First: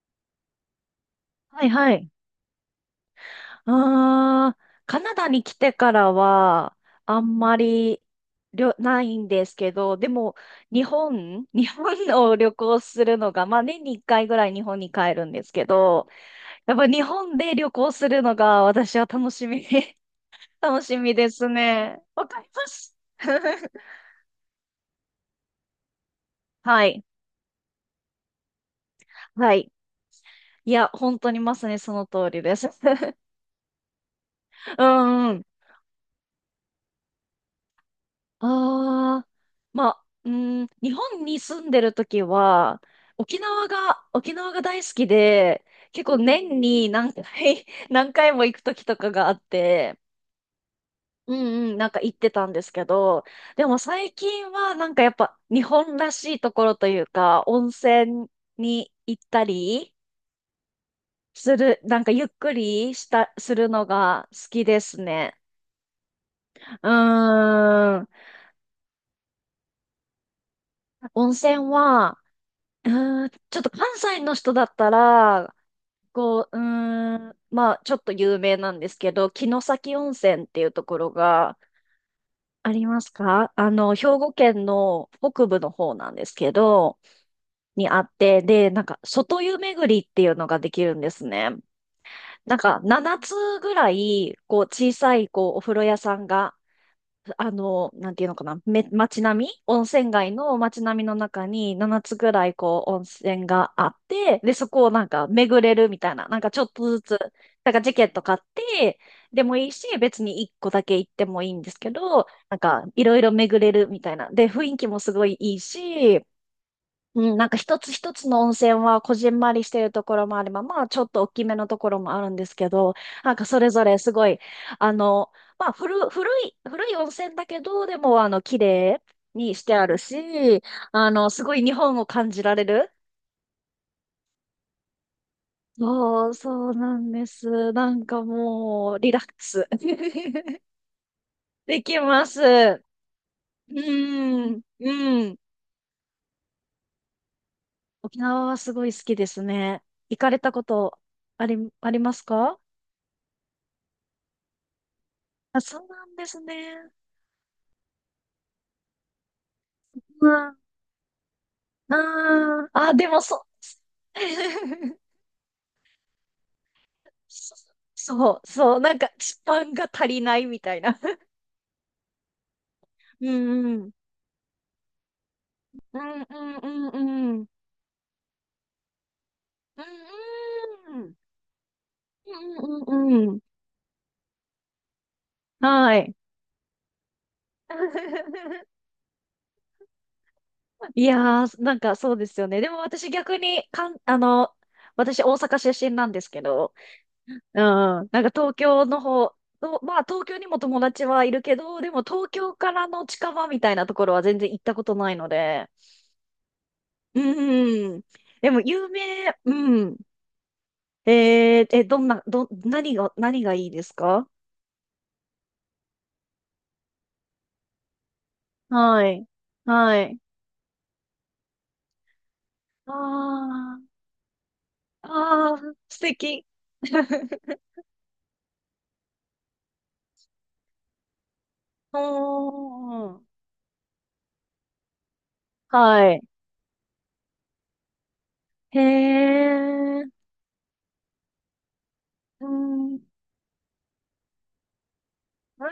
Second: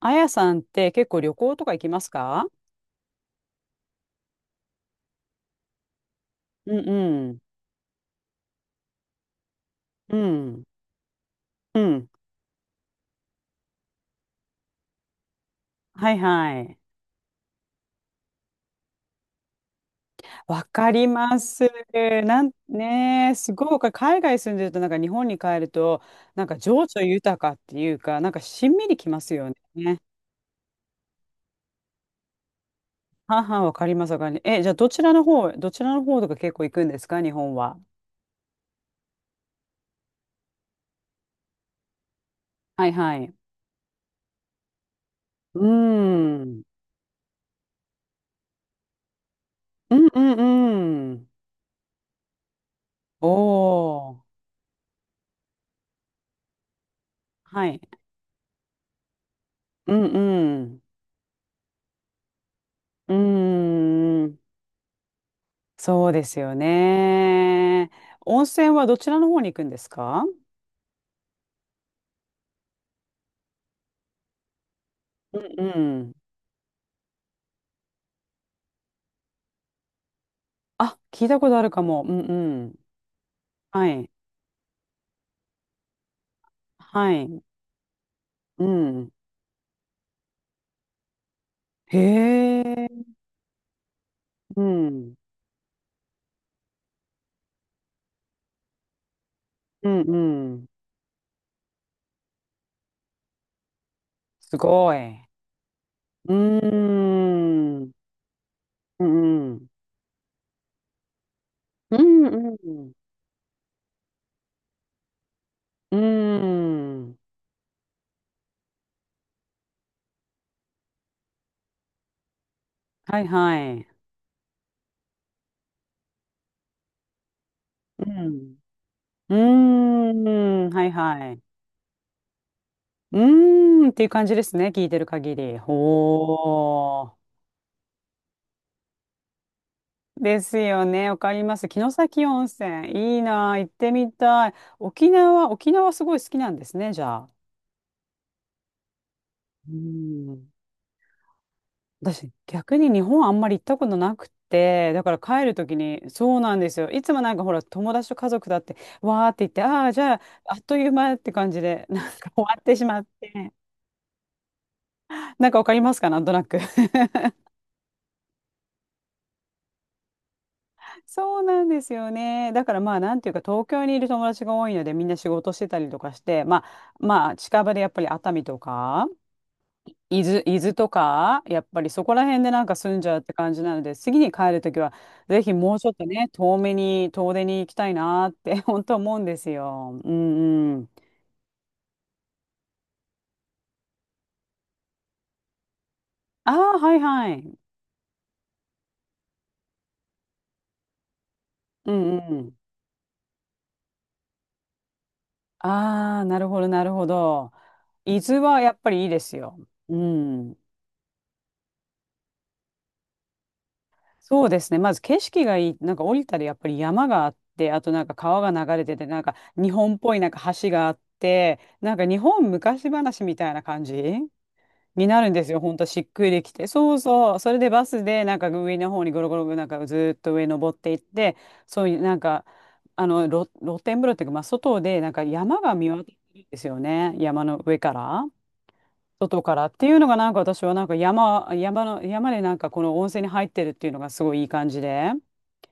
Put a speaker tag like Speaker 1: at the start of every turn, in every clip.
Speaker 1: あやさんって結構旅行と
Speaker 2: はい
Speaker 1: か行き
Speaker 2: は
Speaker 1: ま
Speaker 2: い。
Speaker 1: すか？
Speaker 2: カナダに来てから
Speaker 1: う
Speaker 2: は、
Speaker 1: ん
Speaker 2: あ
Speaker 1: うん。
Speaker 2: んまりないんですけど、で
Speaker 1: う
Speaker 2: も、
Speaker 1: ん。
Speaker 2: 日
Speaker 1: う
Speaker 2: 本
Speaker 1: ん。
Speaker 2: を旅行するのが、まあ年に1回ぐらい日本に帰るんですけど、
Speaker 1: はいは
Speaker 2: やっ
Speaker 1: い。
Speaker 2: ぱ日本で旅行するのが私は楽しみ、
Speaker 1: わ
Speaker 2: 楽
Speaker 1: か
Speaker 2: し
Speaker 1: り
Speaker 2: みで
Speaker 1: ま
Speaker 2: す
Speaker 1: す。
Speaker 2: ね。わか
Speaker 1: な
Speaker 2: り
Speaker 1: ん
Speaker 2: ます。
Speaker 1: ねえ、す ごく海外住んでるとなんか日本に帰るとなんか
Speaker 2: は
Speaker 1: 情緒
Speaker 2: い。
Speaker 1: 豊かっていうかなんかしんみりきますよ
Speaker 2: はい。
Speaker 1: ね。
Speaker 2: いや、本当にまさにその通りです。
Speaker 1: はは、わかりますわかります。え、じゃあ
Speaker 2: う
Speaker 1: どちらの
Speaker 2: んうん。
Speaker 1: 方、どちらの方とか結構行くんですか日本は？
Speaker 2: ああ、まあ、うん、日本に住んでる時は、
Speaker 1: はいはい。
Speaker 2: 沖縄が大好き
Speaker 1: う
Speaker 2: で、結構
Speaker 1: ー
Speaker 2: 年
Speaker 1: ん。
Speaker 2: に何回も行く時とかがあっ
Speaker 1: う
Speaker 2: て、
Speaker 1: んうんうん。
Speaker 2: うんうん、なんか行ってたんですけど、でも
Speaker 1: お
Speaker 2: 最
Speaker 1: ー。
Speaker 2: 近はなんかやっぱ日本らしいところというか、
Speaker 1: は
Speaker 2: 温
Speaker 1: い。
Speaker 2: 泉に行った
Speaker 1: う
Speaker 2: り
Speaker 1: んうん。
Speaker 2: する、なんかゆっくりし
Speaker 1: う
Speaker 2: た、するの
Speaker 1: ー
Speaker 2: が
Speaker 1: ん。
Speaker 2: 好きですね。
Speaker 1: そうですよ
Speaker 2: う
Speaker 1: ね。
Speaker 2: ーん、
Speaker 1: 温泉はどちらの方に行くんですか？
Speaker 2: 温泉は、うちょっと関西の人だった
Speaker 1: う
Speaker 2: ら、
Speaker 1: んうん。
Speaker 2: こう、まあ、ちょっと有名なんですけど、城崎温泉っていうと
Speaker 1: あ、
Speaker 2: ころ
Speaker 1: 聞いたこ
Speaker 2: が
Speaker 1: とあるかも。うんう
Speaker 2: あ
Speaker 1: ん。
Speaker 2: りますか？
Speaker 1: は
Speaker 2: 兵
Speaker 1: い。
Speaker 2: 庫県の北部の方なんですけど、
Speaker 1: はい。
Speaker 2: にあって、
Speaker 1: う
Speaker 2: で、なんか、
Speaker 1: ん。
Speaker 2: 外湯巡りっていうのができるんですね。
Speaker 1: へ
Speaker 2: なんか、
Speaker 1: え。
Speaker 2: 7つぐらい、
Speaker 1: う
Speaker 2: こう、小
Speaker 1: ん。
Speaker 2: さい、こう、お風呂屋さんがあの、なんていうのかな、街並み、温
Speaker 1: うん
Speaker 2: 泉街
Speaker 1: う
Speaker 2: の
Speaker 1: ん。
Speaker 2: 街並みの中に7つぐらいこう温泉があって、で、
Speaker 1: す
Speaker 2: そこを
Speaker 1: ご
Speaker 2: なん
Speaker 1: い。
Speaker 2: か巡れるみたいな、
Speaker 1: うー
Speaker 2: なんかちょっとずつ、なん
Speaker 1: ん。
Speaker 2: か
Speaker 1: うん
Speaker 2: チケット買って、
Speaker 1: う
Speaker 2: でも
Speaker 1: ん。
Speaker 2: いいし、別に1個だけ行ってもいいんですけ
Speaker 1: うん
Speaker 2: ど、なん
Speaker 1: う
Speaker 2: か
Speaker 1: ん。
Speaker 2: いろいろ巡れるみたいな。で、雰囲気もすごいいいし、
Speaker 1: うん。
Speaker 2: うん、なんか一つ一つの温泉はこじんまりしてるところもあれば、まあちょっと大きめのところもあるんですけど、
Speaker 1: はい
Speaker 2: なんか
Speaker 1: は
Speaker 2: それぞ
Speaker 1: い。
Speaker 2: れすごい、あの、まあ古い温泉だけど、で
Speaker 1: う
Speaker 2: もあの、
Speaker 1: ん。
Speaker 2: 綺麗
Speaker 1: う
Speaker 2: にしてあるし、
Speaker 1: ーん。はい
Speaker 2: あの、
Speaker 1: はい。
Speaker 2: すごい日本を感じられる。
Speaker 1: うーんっていう感じですね。聞いてる限り。
Speaker 2: そう、そうな
Speaker 1: ほ
Speaker 2: んで
Speaker 1: ー。
Speaker 2: す。なんかもう、リラックス
Speaker 1: ですよね。わかります。
Speaker 2: で
Speaker 1: 城
Speaker 2: き
Speaker 1: 崎
Speaker 2: ます。
Speaker 1: 温
Speaker 2: う
Speaker 1: 泉。いいなあ。行ってみたい。
Speaker 2: ん、
Speaker 1: 沖
Speaker 2: うん。
Speaker 1: 縄、沖縄すごい好きなんですね、じゃあ。
Speaker 2: 沖縄はすごい好きです
Speaker 1: う
Speaker 2: ね。行かれ
Speaker 1: ん。
Speaker 2: たことあります
Speaker 1: 私、
Speaker 2: か？
Speaker 1: 逆に日本あんまり行ったことなくて、だから帰る
Speaker 2: あ、
Speaker 1: とき
Speaker 2: そうな
Speaker 1: に、
Speaker 2: んで
Speaker 1: そう
Speaker 2: す
Speaker 1: なんですよ。
Speaker 2: ね。
Speaker 1: いつもなんかほら、友達と家族だって、わーって言って、ああ、じゃあ、
Speaker 2: う
Speaker 1: あ
Speaker 2: ん。
Speaker 1: っという間って感じで、
Speaker 2: あ
Speaker 1: なんか終わっ
Speaker 2: ん。
Speaker 1: てし
Speaker 2: あ、
Speaker 1: まっ
Speaker 2: でも
Speaker 1: て。なんかわかりますかなんとなく？
Speaker 2: そそう、なんか、スパンが足りないみたいな。
Speaker 1: そうなんですよね。だから まあなんてい
Speaker 2: う
Speaker 1: うか東
Speaker 2: ん、
Speaker 1: 京
Speaker 2: うん。
Speaker 1: にいる友達が多いのでみんな仕事してたりと
Speaker 2: う
Speaker 1: かし
Speaker 2: ん、
Speaker 1: て、まあ
Speaker 2: うん、う
Speaker 1: まあ
Speaker 2: ん、うん。
Speaker 1: 近場でやっぱり熱海とか
Speaker 2: う
Speaker 1: 伊
Speaker 2: ん、
Speaker 1: 豆、伊豆と
Speaker 2: うん。
Speaker 1: かやっぱりそこら
Speaker 2: う
Speaker 1: 辺でなんか
Speaker 2: ん、
Speaker 1: 住んじ
Speaker 2: う
Speaker 1: ゃうっ
Speaker 2: ん、
Speaker 1: て
Speaker 2: うん。
Speaker 1: 感じなので次に帰るときはぜひもうちょっ
Speaker 2: は
Speaker 1: と
Speaker 2: い。
Speaker 1: ね遠めに遠出に行きたいなって 本 当思うんですよ。うんうん。
Speaker 2: いやー、なんかそうですよね。でも私逆に、かん、あの、私大阪出身なんですけ
Speaker 1: あ
Speaker 2: ど、
Speaker 1: あはいは
Speaker 2: う
Speaker 1: い。
Speaker 2: ん、なんか東京の方、とまあ東京にも友達はいるけど、で
Speaker 1: う
Speaker 2: も
Speaker 1: ん
Speaker 2: 東
Speaker 1: う
Speaker 2: 京
Speaker 1: ん。
Speaker 2: からの近場みたいなところは全然行ったことないので。
Speaker 1: ああなるほどなるほど。
Speaker 2: うん。
Speaker 1: 伊豆
Speaker 2: でも
Speaker 1: はやっ
Speaker 2: 有
Speaker 1: ぱりいいで
Speaker 2: 名、
Speaker 1: すよ。
Speaker 2: う
Speaker 1: う
Speaker 2: ん。
Speaker 1: ん。
Speaker 2: えー、え、どんな、ど、何が、何がいいですか？
Speaker 1: そうですね。まず景色がいい。なんか降りたらやっぱり山があって、あとなんか川が流れてて、
Speaker 2: は
Speaker 1: なん
Speaker 2: い。
Speaker 1: か日本っ
Speaker 2: は
Speaker 1: ぽ
Speaker 2: い。
Speaker 1: いなんか橋があって、なんか日本昔話みたいな
Speaker 2: あ
Speaker 1: 感じに
Speaker 2: あ、
Speaker 1: なるんです
Speaker 2: あ
Speaker 1: よ。
Speaker 2: あ、
Speaker 1: ほんとし
Speaker 2: 素
Speaker 1: っくり
Speaker 2: 敵。
Speaker 1: きて。そうそう。それ でバスでなんか上の方にゴロゴロなんかずーっと上登っていって、そうい
Speaker 2: お
Speaker 1: うなんか、
Speaker 2: ー、
Speaker 1: 露天風呂っていうか、まあ外でなんか山が見渡せ
Speaker 2: はい。
Speaker 1: るんですよね。山の上から。
Speaker 2: へ
Speaker 1: 外からっていう
Speaker 2: え、
Speaker 1: のがなんか私はなんか山で
Speaker 2: う
Speaker 1: なんかこ
Speaker 2: ん、
Speaker 1: の
Speaker 2: う
Speaker 1: 温泉に入ってるっていうのがすごいいい感じで、うん
Speaker 2: ん、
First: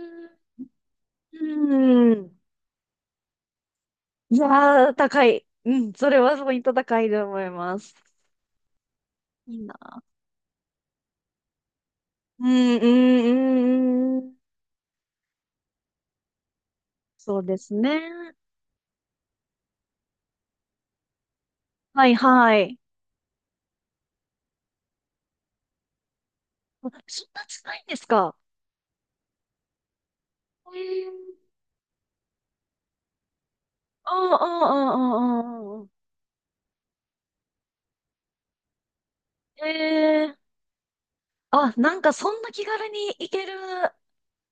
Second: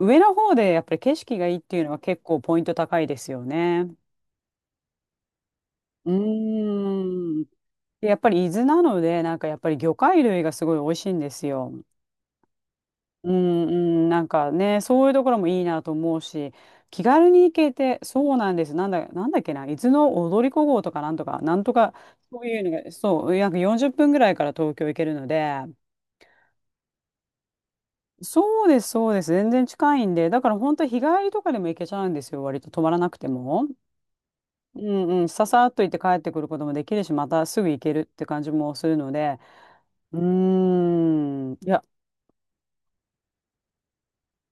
Speaker 1: 上の方でやっぱり景色がいいっていうのは
Speaker 2: う
Speaker 1: 結
Speaker 2: ん。
Speaker 1: 構ポイント高いですよね。
Speaker 2: いやー、高い。うん、そ
Speaker 1: う
Speaker 2: れはポイント
Speaker 1: ー
Speaker 2: 高いと思
Speaker 1: ん。
Speaker 2: います。
Speaker 1: でやっぱり伊豆なので、なんかや
Speaker 2: い
Speaker 1: っ
Speaker 2: い
Speaker 1: ぱり魚
Speaker 2: な。
Speaker 1: 介類がすごい美味しいんですよ。
Speaker 2: うん、うん、
Speaker 1: う
Speaker 2: う
Speaker 1: んうん、
Speaker 2: ん、う
Speaker 1: なん
Speaker 2: ん。
Speaker 1: かね、そういうところもいいなと思うし、気軽
Speaker 2: そ
Speaker 1: に
Speaker 2: う
Speaker 1: 行
Speaker 2: で
Speaker 1: け
Speaker 2: す
Speaker 1: て、そ
Speaker 2: ね。
Speaker 1: うなんです。なんだっけな、伊豆の踊り子号とかなんとか、なんとか、
Speaker 2: はい、
Speaker 1: そう
Speaker 2: は
Speaker 1: いうの
Speaker 2: い。
Speaker 1: が、そう、約40分ぐらいから東京行けるので、
Speaker 2: あそんな近いんですか？
Speaker 1: そうです、そうです。全然近いんで、だから本
Speaker 2: え
Speaker 1: 当日帰
Speaker 2: え。
Speaker 1: りとかでも行けちゃうんですよ、割と泊まらなくても。
Speaker 2: ああ、あ
Speaker 1: うんうん、さ
Speaker 2: あ、
Speaker 1: さっ
Speaker 2: あ
Speaker 1: と
Speaker 2: あ。
Speaker 1: 行って帰ってくることもできるし、またすぐ行けるって感じもするので、
Speaker 2: え
Speaker 1: うー
Speaker 2: え、
Speaker 1: ん、い
Speaker 2: あ、
Speaker 1: や、
Speaker 2: なんかそんな気軽に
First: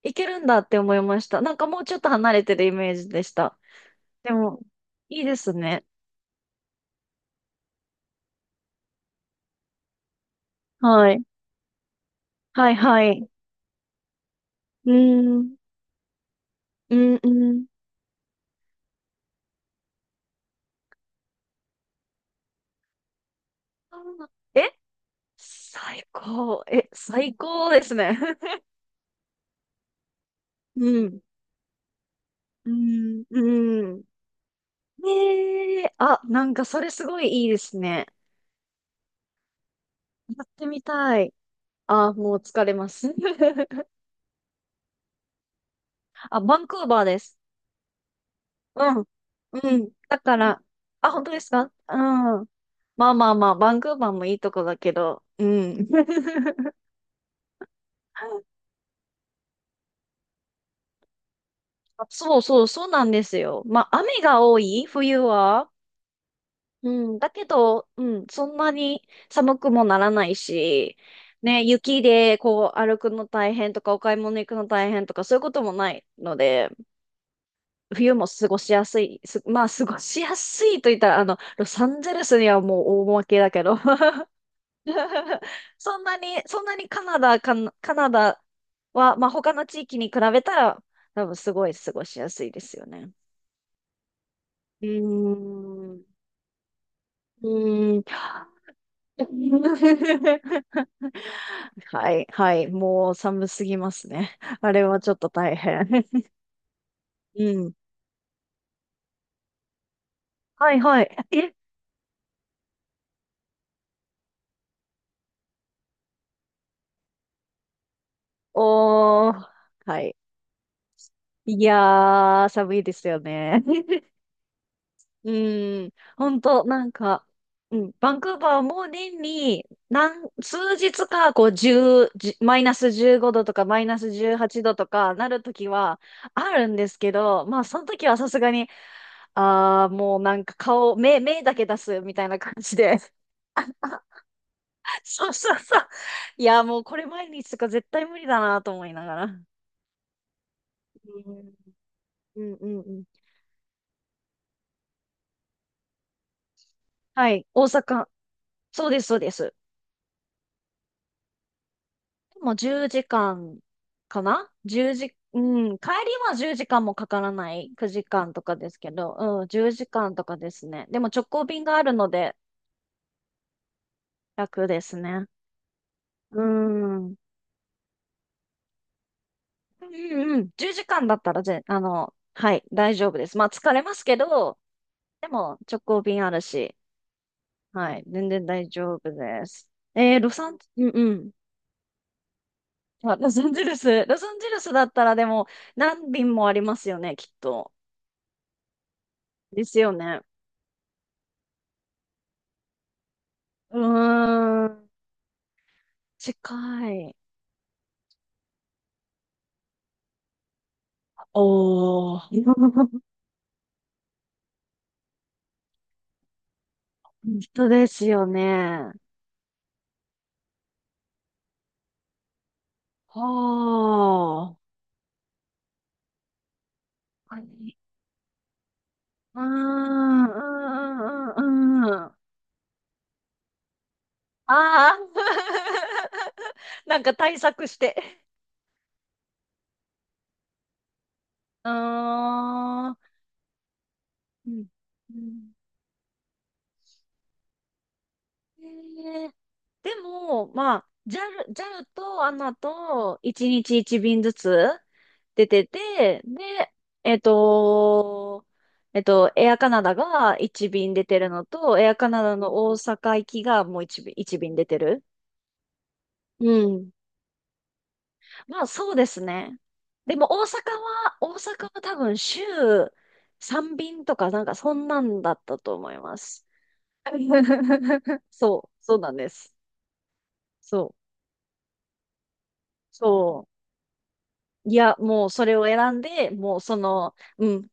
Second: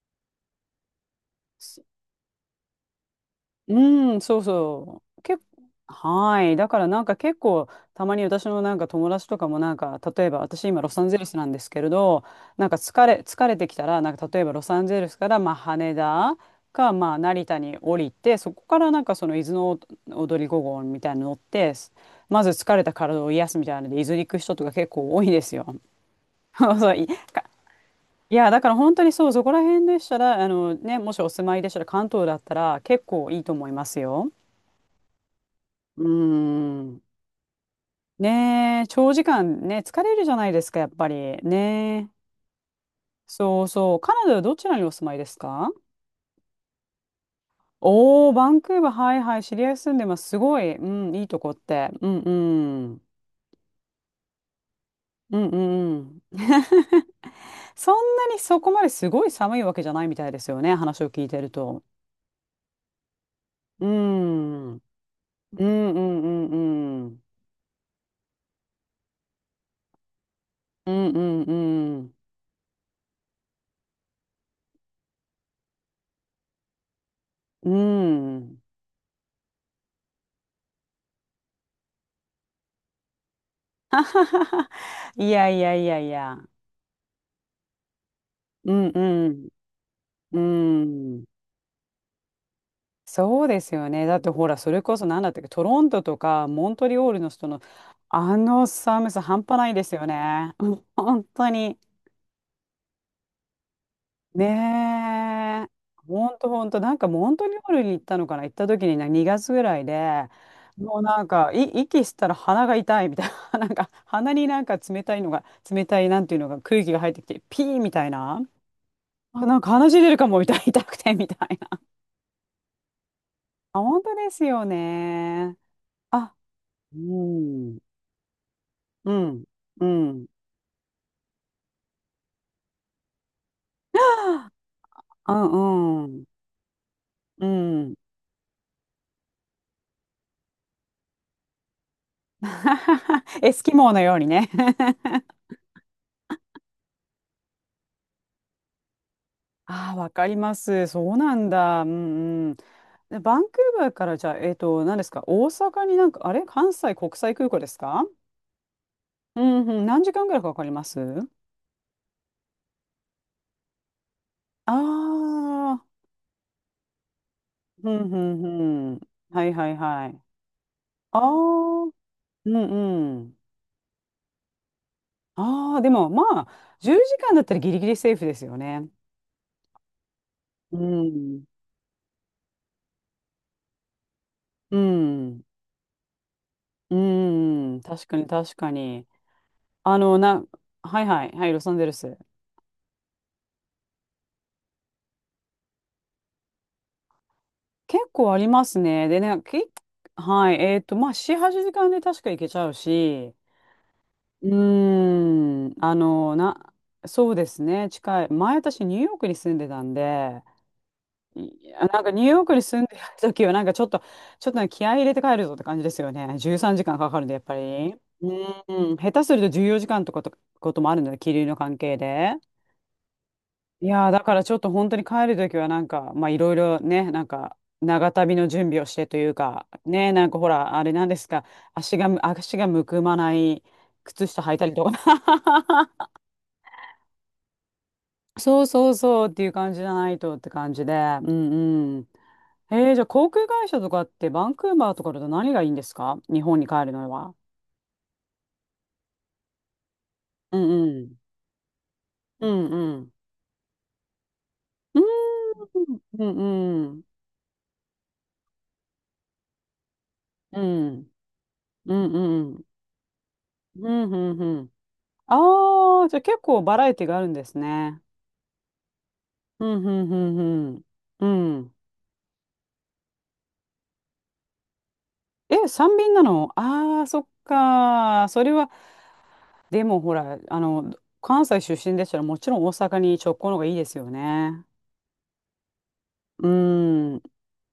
Speaker 2: 行けるんだって思いました。なんかもうちょっと離れてるイメージでした。
Speaker 1: うん、
Speaker 2: で
Speaker 1: そう
Speaker 2: も、
Speaker 1: そ
Speaker 2: い
Speaker 1: う。
Speaker 2: いですね。
Speaker 1: はい。だからなんか結構、たまに私のなんか友達とかもなんか、例えば私今ロサン
Speaker 2: は
Speaker 1: ゼ
Speaker 2: い。
Speaker 1: ルスなんですけれど、なん
Speaker 2: は
Speaker 1: か
Speaker 2: い、はい。
Speaker 1: 疲れてきたら、なんか例えばロサン
Speaker 2: う
Speaker 1: ゼルスからまあ
Speaker 2: ん、
Speaker 1: 羽田か
Speaker 2: う
Speaker 1: まあ
Speaker 2: ん、
Speaker 1: 成
Speaker 2: う
Speaker 1: 田
Speaker 2: ん。
Speaker 1: に降りて、そこからなんかその伊豆の踊り5号みたいなの乗って、まず疲れた体を癒すみたいなの
Speaker 2: あ
Speaker 1: で、伊豆に行く人
Speaker 2: え
Speaker 1: とか結構多いですよ。
Speaker 2: 最 高。
Speaker 1: そうそう
Speaker 2: 最高ですね。
Speaker 1: いやだ から本当にそうそこら辺でしたらあの
Speaker 2: う
Speaker 1: ねもし
Speaker 2: ん。
Speaker 1: お住まいでしたら関東だった
Speaker 2: う
Speaker 1: ら結
Speaker 2: ん。
Speaker 1: 構いいと思い
Speaker 2: う
Speaker 1: ます
Speaker 2: ん。
Speaker 1: よ。
Speaker 2: ねえ。
Speaker 1: うー
Speaker 2: あ、なんかそれ
Speaker 1: ん。
Speaker 2: すごいいいですね。
Speaker 1: ねえ、長時間ね、疲れるじゃ
Speaker 2: や
Speaker 1: な
Speaker 2: っ
Speaker 1: いで
Speaker 2: て
Speaker 1: すか、
Speaker 2: み
Speaker 1: やっぱり。
Speaker 2: たい。
Speaker 1: ね
Speaker 2: あ、
Speaker 1: え。
Speaker 2: もう疲れます。
Speaker 1: そう そう。カナダはどちらにお住まいですか？
Speaker 2: あ、バンクーバーです。
Speaker 1: おー、バンクーバー、
Speaker 2: うん。
Speaker 1: はいはい、知り合い
Speaker 2: うん。
Speaker 1: 住んでま
Speaker 2: だ
Speaker 1: す。
Speaker 2: か
Speaker 1: すご
Speaker 2: ら、
Speaker 1: い、う
Speaker 2: あ、
Speaker 1: ん、い
Speaker 2: 本
Speaker 1: い
Speaker 2: 当
Speaker 1: と
Speaker 2: で
Speaker 1: こ
Speaker 2: す
Speaker 1: っ
Speaker 2: か？
Speaker 1: て。
Speaker 2: う
Speaker 1: うんう
Speaker 2: ん。
Speaker 1: ん。
Speaker 2: まあまあまあ、バンクーバーもいいとこだけど、
Speaker 1: う
Speaker 2: う
Speaker 1: んう
Speaker 2: ん。
Speaker 1: んうん。そんなにそこまですごい寒いわけじゃないみたいですよね、話を聞いてると。
Speaker 2: あ、そうそう、そうなんですよ。ま
Speaker 1: う
Speaker 2: あ、雨が多
Speaker 1: ん。うん
Speaker 2: い、冬
Speaker 1: う
Speaker 2: は。
Speaker 1: んう
Speaker 2: う
Speaker 1: んう
Speaker 2: ん、
Speaker 1: ん。
Speaker 2: だけど、うん、そんなに寒くもならない
Speaker 1: う
Speaker 2: し、
Speaker 1: ん
Speaker 2: ね、
Speaker 1: う
Speaker 2: 雪
Speaker 1: ん
Speaker 2: でこう歩くの大変とか、お買い物行くの大変とか、そういうこともないので、
Speaker 1: う
Speaker 2: 冬も
Speaker 1: ん。う
Speaker 2: 過ご
Speaker 1: ん。
Speaker 2: しやすい、す、まあ、過ごしやすいと言ったら、あの、ロサンゼルスにはもう大負けだけど、
Speaker 1: いやいやい
Speaker 2: そ
Speaker 1: や
Speaker 2: ん
Speaker 1: い
Speaker 2: な
Speaker 1: や。
Speaker 2: に、そんなにカナダ
Speaker 1: うん
Speaker 2: は、
Speaker 1: う
Speaker 2: まあ、
Speaker 1: ん。
Speaker 2: 他の地域に比
Speaker 1: う
Speaker 2: べたら、
Speaker 1: ん。
Speaker 2: 多分すごい過ごしやすいですよね。
Speaker 1: そうですよね。だってほら、それ
Speaker 2: う
Speaker 1: こそ何だったっけ、トロン
Speaker 2: ー
Speaker 1: ト
Speaker 2: ん。
Speaker 1: とかモントリオールの人
Speaker 2: う
Speaker 1: の
Speaker 2: ーん。
Speaker 1: あの寒さ 半端ないです
Speaker 2: は
Speaker 1: よね。うん本当に。
Speaker 2: い、はい。もう寒すぎますね。
Speaker 1: ね
Speaker 2: あれはちょっと大
Speaker 1: え。
Speaker 2: 変。
Speaker 1: 本当本当。なんかモント
Speaker 2: う
Speaker 1: リオー
Speaker 2: ん。
Speaker 1: ルに行ったのかな、行った時にな2月ぐらいで、
Speaker 2: はい、
Speaker 1: もう
Speaker 2: はい。
Speaker 1: なんか
Speaker 2: え、
Speaker 1: い息したら鼻が痛いみたいな、なんか鼻になんか冷たいなんていうのが空気が入ってきて、ピーみたいな。
Speaker 2: お
Speaker 1: あ、
Speaker 2: ー。
Speaker 1: なんか鼻血
Speaker 2: は
Speaker 1: 出
Speaker 2: い。
Speaker 1: るかも痛い痛くてみたい
Speaker 2: い
Speaker 1: な。
Speaker 2: やー、寒いですよね。
Speaker 1: あ、本 当ですよ
Speaker 2: う
Speaker 1: ね。
Speaker 2: ーん、
Speaker 1: あ、
Speaker 2: 本当なん
Speaker 1: う
Speaker 2: か、う
Speaker 1: ん。
Speaker 2: ん、バンクーバーも
Speaker 1: う
Speaker 2: 年
Speaker 1: ん、
Speaker 2: に
Speaker 1: うん。
Speaker 2: 数日か、こう、10、じゅうマイナス15度とか、マイナス18 度とかな
Speaker 1: う
Speaker 2: るときは
Speaker 1: ん、うん、
Speaker 2: あるんですけ
Speaker 1: う
Speaker 2: ど、まあ、その
Speaker 1: ん。
Speaker 2: 時はさすがに、ああ、もうなんか目だけ出すみたいな感じで。
Speaker 1: エスキモーのようにね。
Speaker 2: そうそうそう。いや、もうこれ毎日とか絶対無理だなと思いながら。う
Speaker 1: ああ、わかります。そうな
Speaker 2: ん、
Speaker 1: んだ。うん
Speaker 2: う
Speaker 1: う
Speaker 2: ん、
Speaker 1: ん。
Speaker 2: うん。うん。
Speaker 1: でバンクーバーからじゃあ、何ですか、大阪になんか、あれ、関西国
Speaker 2: は
Speaker 1: 際
Speaker 2: い、
Speaker 1: 空港
Speaker 2: 大
Speaker 1: ですか？
Speaker 2: 阪。そうです、そうで
Speaker 1: う
Speaker 2: す。
Speaker 1: んうん、何時間ぐらいかかります？
Speaker 2: もう10時間かんかな1時、うん、
Speaker 1: ああ
Speaker 2: 帰りは10時間もかからない。
Speaker 1: ー、う
Speaker 2: 9
Speaker 1: んう
Speaker 2: 時間とかですけ
Speaker 1: んうん。
Speaker 2: ど、
Speaker 1: は
Speaker 2: うん、
Speaker 1: い
Speaker 2: 10
Speaker 1: はい
Speaker 2: 時
Speaker 1: は
Speaker 2: 間
Speaker 1: い。
Speaker 2: とかですね。でも
Speaker 1: あ
Speaker 2: 直
Speaker 1: あ、
Speaker 2: 行便があ
Speaker 1: うん
Speaker 2: るので
Speaker 1: うん。
Speaker 2: 楽ですね。
Speaker 1: ああ、でもま
Speaker 2: う
Speaker 1: あ、10
Speaker 2: ん。うん
Speaker 1: 時間だったらギリギリセーフですよね。
Speaker 2: うんうん。10
Speaker 1: う
Speaker 2: 時間だった
Speaker 1: ん、
Speaker 2: らぜ、あの、はい、大丈夫です。まあ疲れますけど、
Speaker 1: う
Speaker 2: で
Speaker 1: ん。
Speaker 2: も直行便あるし、
Speaker 1: うーん、
Speaker 2: はい、
Speaker 1: 確かに
Speaker 2: 全然
Speaker 1: 確
Speaker 2: 大
Speaker 1: か
Speaker 2: 丈
Speaker 1: に。
Speaker 2: 夫です。
Speaker 1: あ
Speaker 2: え
Speaker 1: の、
Speaker 2: ー、ロ
Speaker 1: な、
Speaker 2: サン、うん
Speaker 1: はい
Speaker 2: う
Speaker 1: はい、
Speaker 2: ん。
Speaker 1: はい、ロサンゼルス。
Speaker 2: あ、ロサンゼルス。ロサンゼルスだったらでも何便もありますよね、きっと。
Speaker 1: 結構ありますね。でね、
Speaker 2: ですよね。
Speaker 1: はい、まあ、4、8時間で確か行けちゃうし、
Speaker 2: う
Speaker 1: う
Speaker 2: ーん、
Speaker 1: ーん、
Speaker 2: 近い。
Speaker 1: そうですね、近い。前私、ニューヨークに住んでたんで、いやなんか
Speaker 2: お
Speaker 1: ニューヨークに住ん
Speaker 2: ー、
Speaker 1: でる時は、なんかちょっとね気合い入れて帰るぞって感じですよね。13時間かんかか るんで、やっぱ
Speaker 2: 人で
Speaker 1: り。
Speaker 2: すよね。
Speaker 1: うん、下手すると14時間とかと、こともあるので、気流の関係で。
Speaker 2: は
Speaker 1: いやーだからちょっと
Speaker 2: ー。
Speaker 1: 本当に帰るときはなんか、まあいろいろね、なんか長旅の準備をしてという
Speaker 2: うー
Speaker 1: か、ね、
Speaker 2: ん、
Speaker 1: な
Speaker 2: う
Speaker 1: ん
Speaker 2: ー
Speaker 1: かほら、あれなんです
Speaker 2: ん、うー
Speaker 1: か、
Speaker 2: ん、うーん。うん
Speaker 1: 足がむくまない靴下履いたりとか、
Speaker 2: あー。なんか対策して。
Speaker 1: そうそうそうっていう感じじゃないとって感じで、う
Speaker 2: う
Speaker 1: んうん。
Speaker 2: ーん。う
Speaker 1: じゃあ航空会社とかってバン
Speaker 2: ん。
Speaker 1: クーバーとか
Speaker 2: う
Speaker 1: だと何
Speaker 2: ん
Speaker 1: がいいんですか日本に帰るのは？
Speaker 2: えーでも、
Speaker 1: う
Speaker 2: ま
Speaker 1: ん
Speaker 2: あ、
Speaker 1: う
Speaker 2: ジャ
Speaker 1: ん。
Speaker 2: ルジャルとア
Speaker 1: う
Speaker 2: ナ
Speaker 1: んうん。
Speaker 2: と1日1便ずつ出てて、
Speaker 1: う
Speaker 2: で、
Speaker 1: ん。
Speaker 2: えっと、エアカナダが
Speaker 1: う
Speaker 2: 1便出
Speaker 1: ん
Speaker 2: てるのと、エ
Speaker 1: う
Speaker 2: ア
Speaker 1: ん
Speaker 2: カ
Speaker 1: うん。うんう
Speaker 2: ナダ
Speaker 1: んうん。
Speaker 2: の大阪行きがも
Speaker 1: う
Speaker 2: う1
Speaker 1: ん
Speaker 2: 便、
Speaker 1: う
Speaker 2: 1
Speaker 1: ん
Speaker 2: 便
Speaker 1: う
Speaker 2: 出
Speaker 1: ん。
Speaker 2: てる。
Speaker 1: ああ、じゃあ結
Speaker 2: う
Speaker 1: 構バラ
Speaker 2: ん。
Speaker 1: エティがあるんですね。
Speaker 2: まあ、そうですね。
Speaker 1: うん、うん、う
Speaker 2: でも、
Speaker 1: ん、う
Speaker 2: 大
Speaker 1: ん。う
Speaker 2: 阪
Speaker 1: ん。
Speaker 2: は多分週3便とか、なんかそんなんだった
Speaker 1: え、
Speaker 2: と思
Speaker 1: 三
Speaker 2: い
Speaker 1: 便
Speaker 2: ま
Speaker 1: な
Speaker 2: す。
Speaker 1: の？ああー、そっ か。それ
Speaker 2: そ
Speaker 1: は、
Speaker 2: う、そうなんです。
Speaker 1: でもほら、あの、
Speaker 2: そう、
Speaker 1: 関西出身でしたらもちろん大阪に直
Speaker 2: そ
Speaker 1: 行の
Speaker 2: う。
Speaker 1: 方がいいですよね。
Speaker 2: いや、もうそれを選んで、
Speaker 1: う
Speaker 2: もうその、
Speaker 1: ん、
Speaker 2: うん、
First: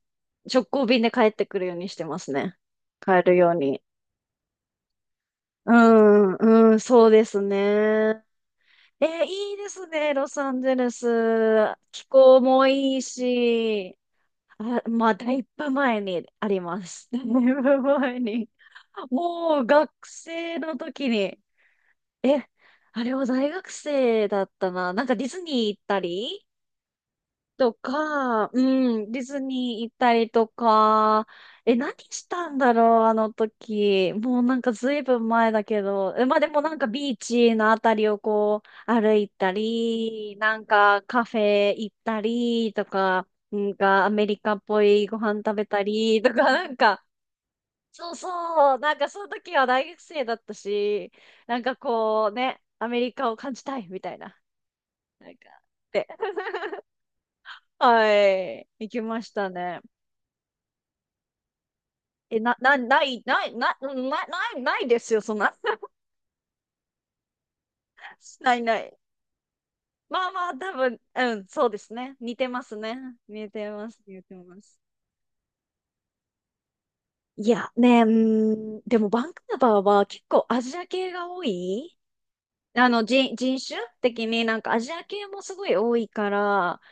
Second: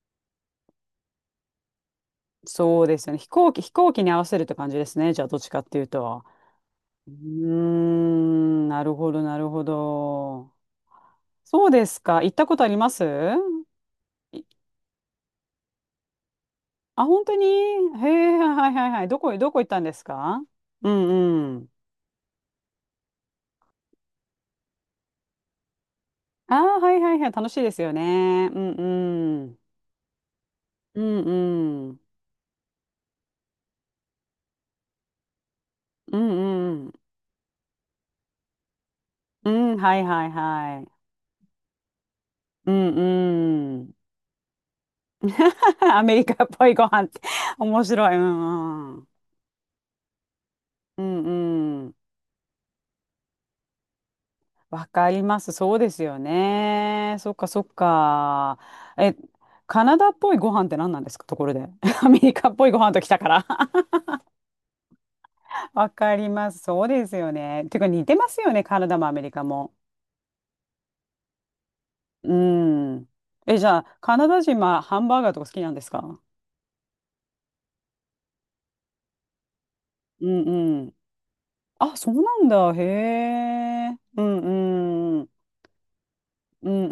Speaker 2: 直行便で帰ってくるようにしてますね。
Speaker 1: そうですよね。
Speaker 2: 帰
Speaker 1: 飛
Speaker 2: る
Speaker 1: 行
Speaker 2: よう
Speaker 1: 機、飛
Speaker 2: に。
Speaker 1: 行機に合わせるって感じですね。じゃあ、どっちかっ
Speaker 2: う
Speaker 1: ていうと。
Speaker 2: ん、うん、そ
Speaker 1: う
Speaker 2: う
Speaker 1: ー
Speaker 2: ですね。
Speaker 1: ん、なる
Speaker 2: え、
Speaker 1: ほど、なる
Speaker 2: いい
Speaker 1: ほ
Speaker 2: ですね、ロサ
Speaker 1: ど。
Speaker 2: ンゼル
Speaker 1: そう
Speaker 2: ス。
Speaker 1: です
Speaker 2: 気
Speaker 1: か。行っ
Speaker 2: 候
Speaker 1: たこと
Speaker 2: も
Speaker 1: ありま
Speaker 2: いい
Speaker 1: す？
Speaker 2: し、あ、まあ、だいぶ前にありま
Speaker 1: あ、
Speaker 2: す。だい
Speaker 1: 本当に？
Speaker 2: ぶ
Speaker 1: へ
Speaker 2: 前
Speaker 1: え、
Speaker 2: に。
Speaker 1: はいはいはい。どこ
Speaker 2: も
Speaker 1: 行
Speaker 2: う
Speaker 1: ったんで
Speaker 2: 学
Speaker 1: すか？
Speaker 2: 生の
Speaker 1: う
Speaker 2: 時に、
Speaker 1: んうん。
Speaker 2: え、あれは大学生だったな。
Speaker 1: ああ、はいはいはい。楽しいで
Speaker 2: と
Speaker 1: すよね。
Speaker 2: か、
Speaker 1: うん
Speaker 2: うディズ
Speaker 1: うん。
Speaker 2: ニー行ったりと
Speaker 1: う
Speaker 2: か、
Speaker 1: んう
Speaker 2: 何
Speaker 1: ん。
Speaker 2: したんだろう、あの時。もうなんかずいぶん前だけど、
Speaker 1: う
Speaker 2: まあでもなん
Speaker 1: んう
Speaker 2: か
Speaker 1: ん。
Speaker 2: ビーチのあたりをこう歩い
Speaker 1: う
Speaker 2: た
Speaker 1: ん、はいはい
Speaker 2: り、なん
Speaker 1: はい。
Speaker 2: かカフェ行った
Speaker 1: う
Speaker 2: りと
Speaker 1: ん
Speaker 2: か、なん
Speaker 1: うん。
Speaker 2: かアメリカっぽいご飯食べた
Speaker 1: アメ
Speaker 2: り
Speaker 1: リ
Speaker 2: とか、
Speaker 1: カっ ぽ
Speaker 2: な
Speaker 1: い
Speaker 2: ん
Speaker 1: ご飯
Speaker 2: か、
Speaker 1: って 面白
Speaker 2: そ
Speaker 1: い。
Speaker 2: う
Speaker 1: う
Speaker 2: そう、
Speaker 1: ん
Speaker 2: な
Speaker 1: う
Speaker 2: ん
Speaker 1: ん。
Speaker 2: かその時は大学生だった
Speaker 1: う
Speaker 2: し、
Speaker 1: ん
Speaker 2: なんか
Speaker 1: うん。
Speaker 2: こうね、アメリカを感じたいみたいな、
Speaker 1: わかり
Speaker 2: なん
Speaker 1: ます。
Speaker 2: か、
Speaker 1: そうです
Speaker 2: で。
Speaker 1: よ ね。そっかそっ
Speaker 2: は
Speaker 1: か。
Speaker 2: い。行き
Speaker 1: え、
Speaker 2: ましたね。
Speaker 1: カナダっぽいご飯って何なんですかところで？アメリ
Speaker 2: え、
Speaker 1: カっ
Speaker 2: な、
Speaker 1: ぽい
Speaker 2: な、
Speaker 1: ご飯と
Speaker 2: な
Speaker 1: きた
Speaker 2: い、
Speaker 1: から。
Speaker 2: ない、な、な、な、ないないですよ、そんな。
Speaker 1: わかります。そうですよね。てか似てます よ
Speaker 2: な
Speaker 1: ね、
Speaker 2: い、
Speaker 1: カ
Speaker 2: な
Speaker 1: ナダ
Speaker 2: い。
Speaker 1: もアメリカも。
Speaker 2: まあまあ、多分、うん、そうですね。
Speaker 1: う
Speaker 2: 似てますね。
Speaker 1: ん。
Speaker 2: 似
Speaker 1: え、じ
Speaker 2: て
Speaker 1: ゃ
Speaker 2: ま
Speaker 1: あ、
Speaker 2: す、
Speaker 1: カ
Speaker 2: 似
Speaker 1: ナ
Speaker 2: て
Speaker 1: ダ人
Speaker 2: ます。
Speaker 1: はハンバーガーとか好きなんですか？
Speaker 2: いや、ね、でもバンクーバーは結
Speaker 1: う
Speaker 2: 構ア
Speaker 1: ん
Speaker 2: ジ
Speaker 1: う
Speaker 2: ア
Speaker 1: ん。
Speaker 2: 系が多
Speaker 1: あ、
Speaker 2: い。
Speaker 1: そうなんだ。へ
Speaker 2: あの、人種
Speaker 1: え。う
Speaker 2: 的になんかアジア
Speaker 1: んう
Speaker 2: 系
Speaker 1: ん。
Speaker 2: もすごい多いか
Speaker 1: う
Speaker 2: ら、
Speaker 1: ん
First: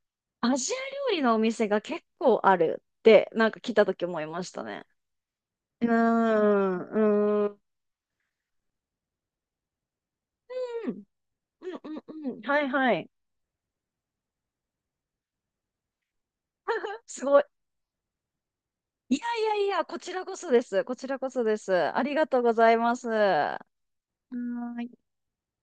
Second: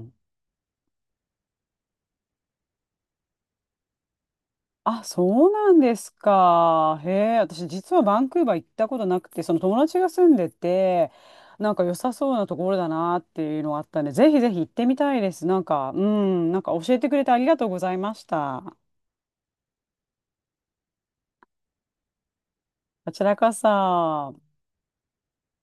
Speaker 1: うん。
Speaker 2: アジア料理のお店が結構あるって、なんか来た時思いましたね。
Speaker 1: あ、そうなん
Speaker 2: うー
Speaker 1: ですか。へえ。
Speaker 2: ん、うー
Speaker 1: 私、実はバンクーバー行ったことなくて、その友達が住んで
Speaker 2: ん。うん
Speaker 1: て、なんか良さ
Speaker 2: う
Speaker 1: そ
Speaker 2: ん
Speaker 1: う
Speaker 2: うん。
Speaker 1: なと
Speaker 2: はい
Speaker 1: ころだ
Speaker 2: はい。
Speaker 1: なっていうのがあったんで、ぜひぜひ行ってみたいです。なんか、うん、なんか教えてくれ
Speaker 2: す
Speaker 1: てあ
Speaker 2: ご
Speaker 1: り
Speaker 2: い。
Speaker 1: がとうございました。
Speaker 2: いやいやいや、こちらこそです。こちらこそです。ありがとうございます。
Speaker 1: こちらこ
Speaker 2: は
Speaker 1: そ。
Speaker 2: ーい。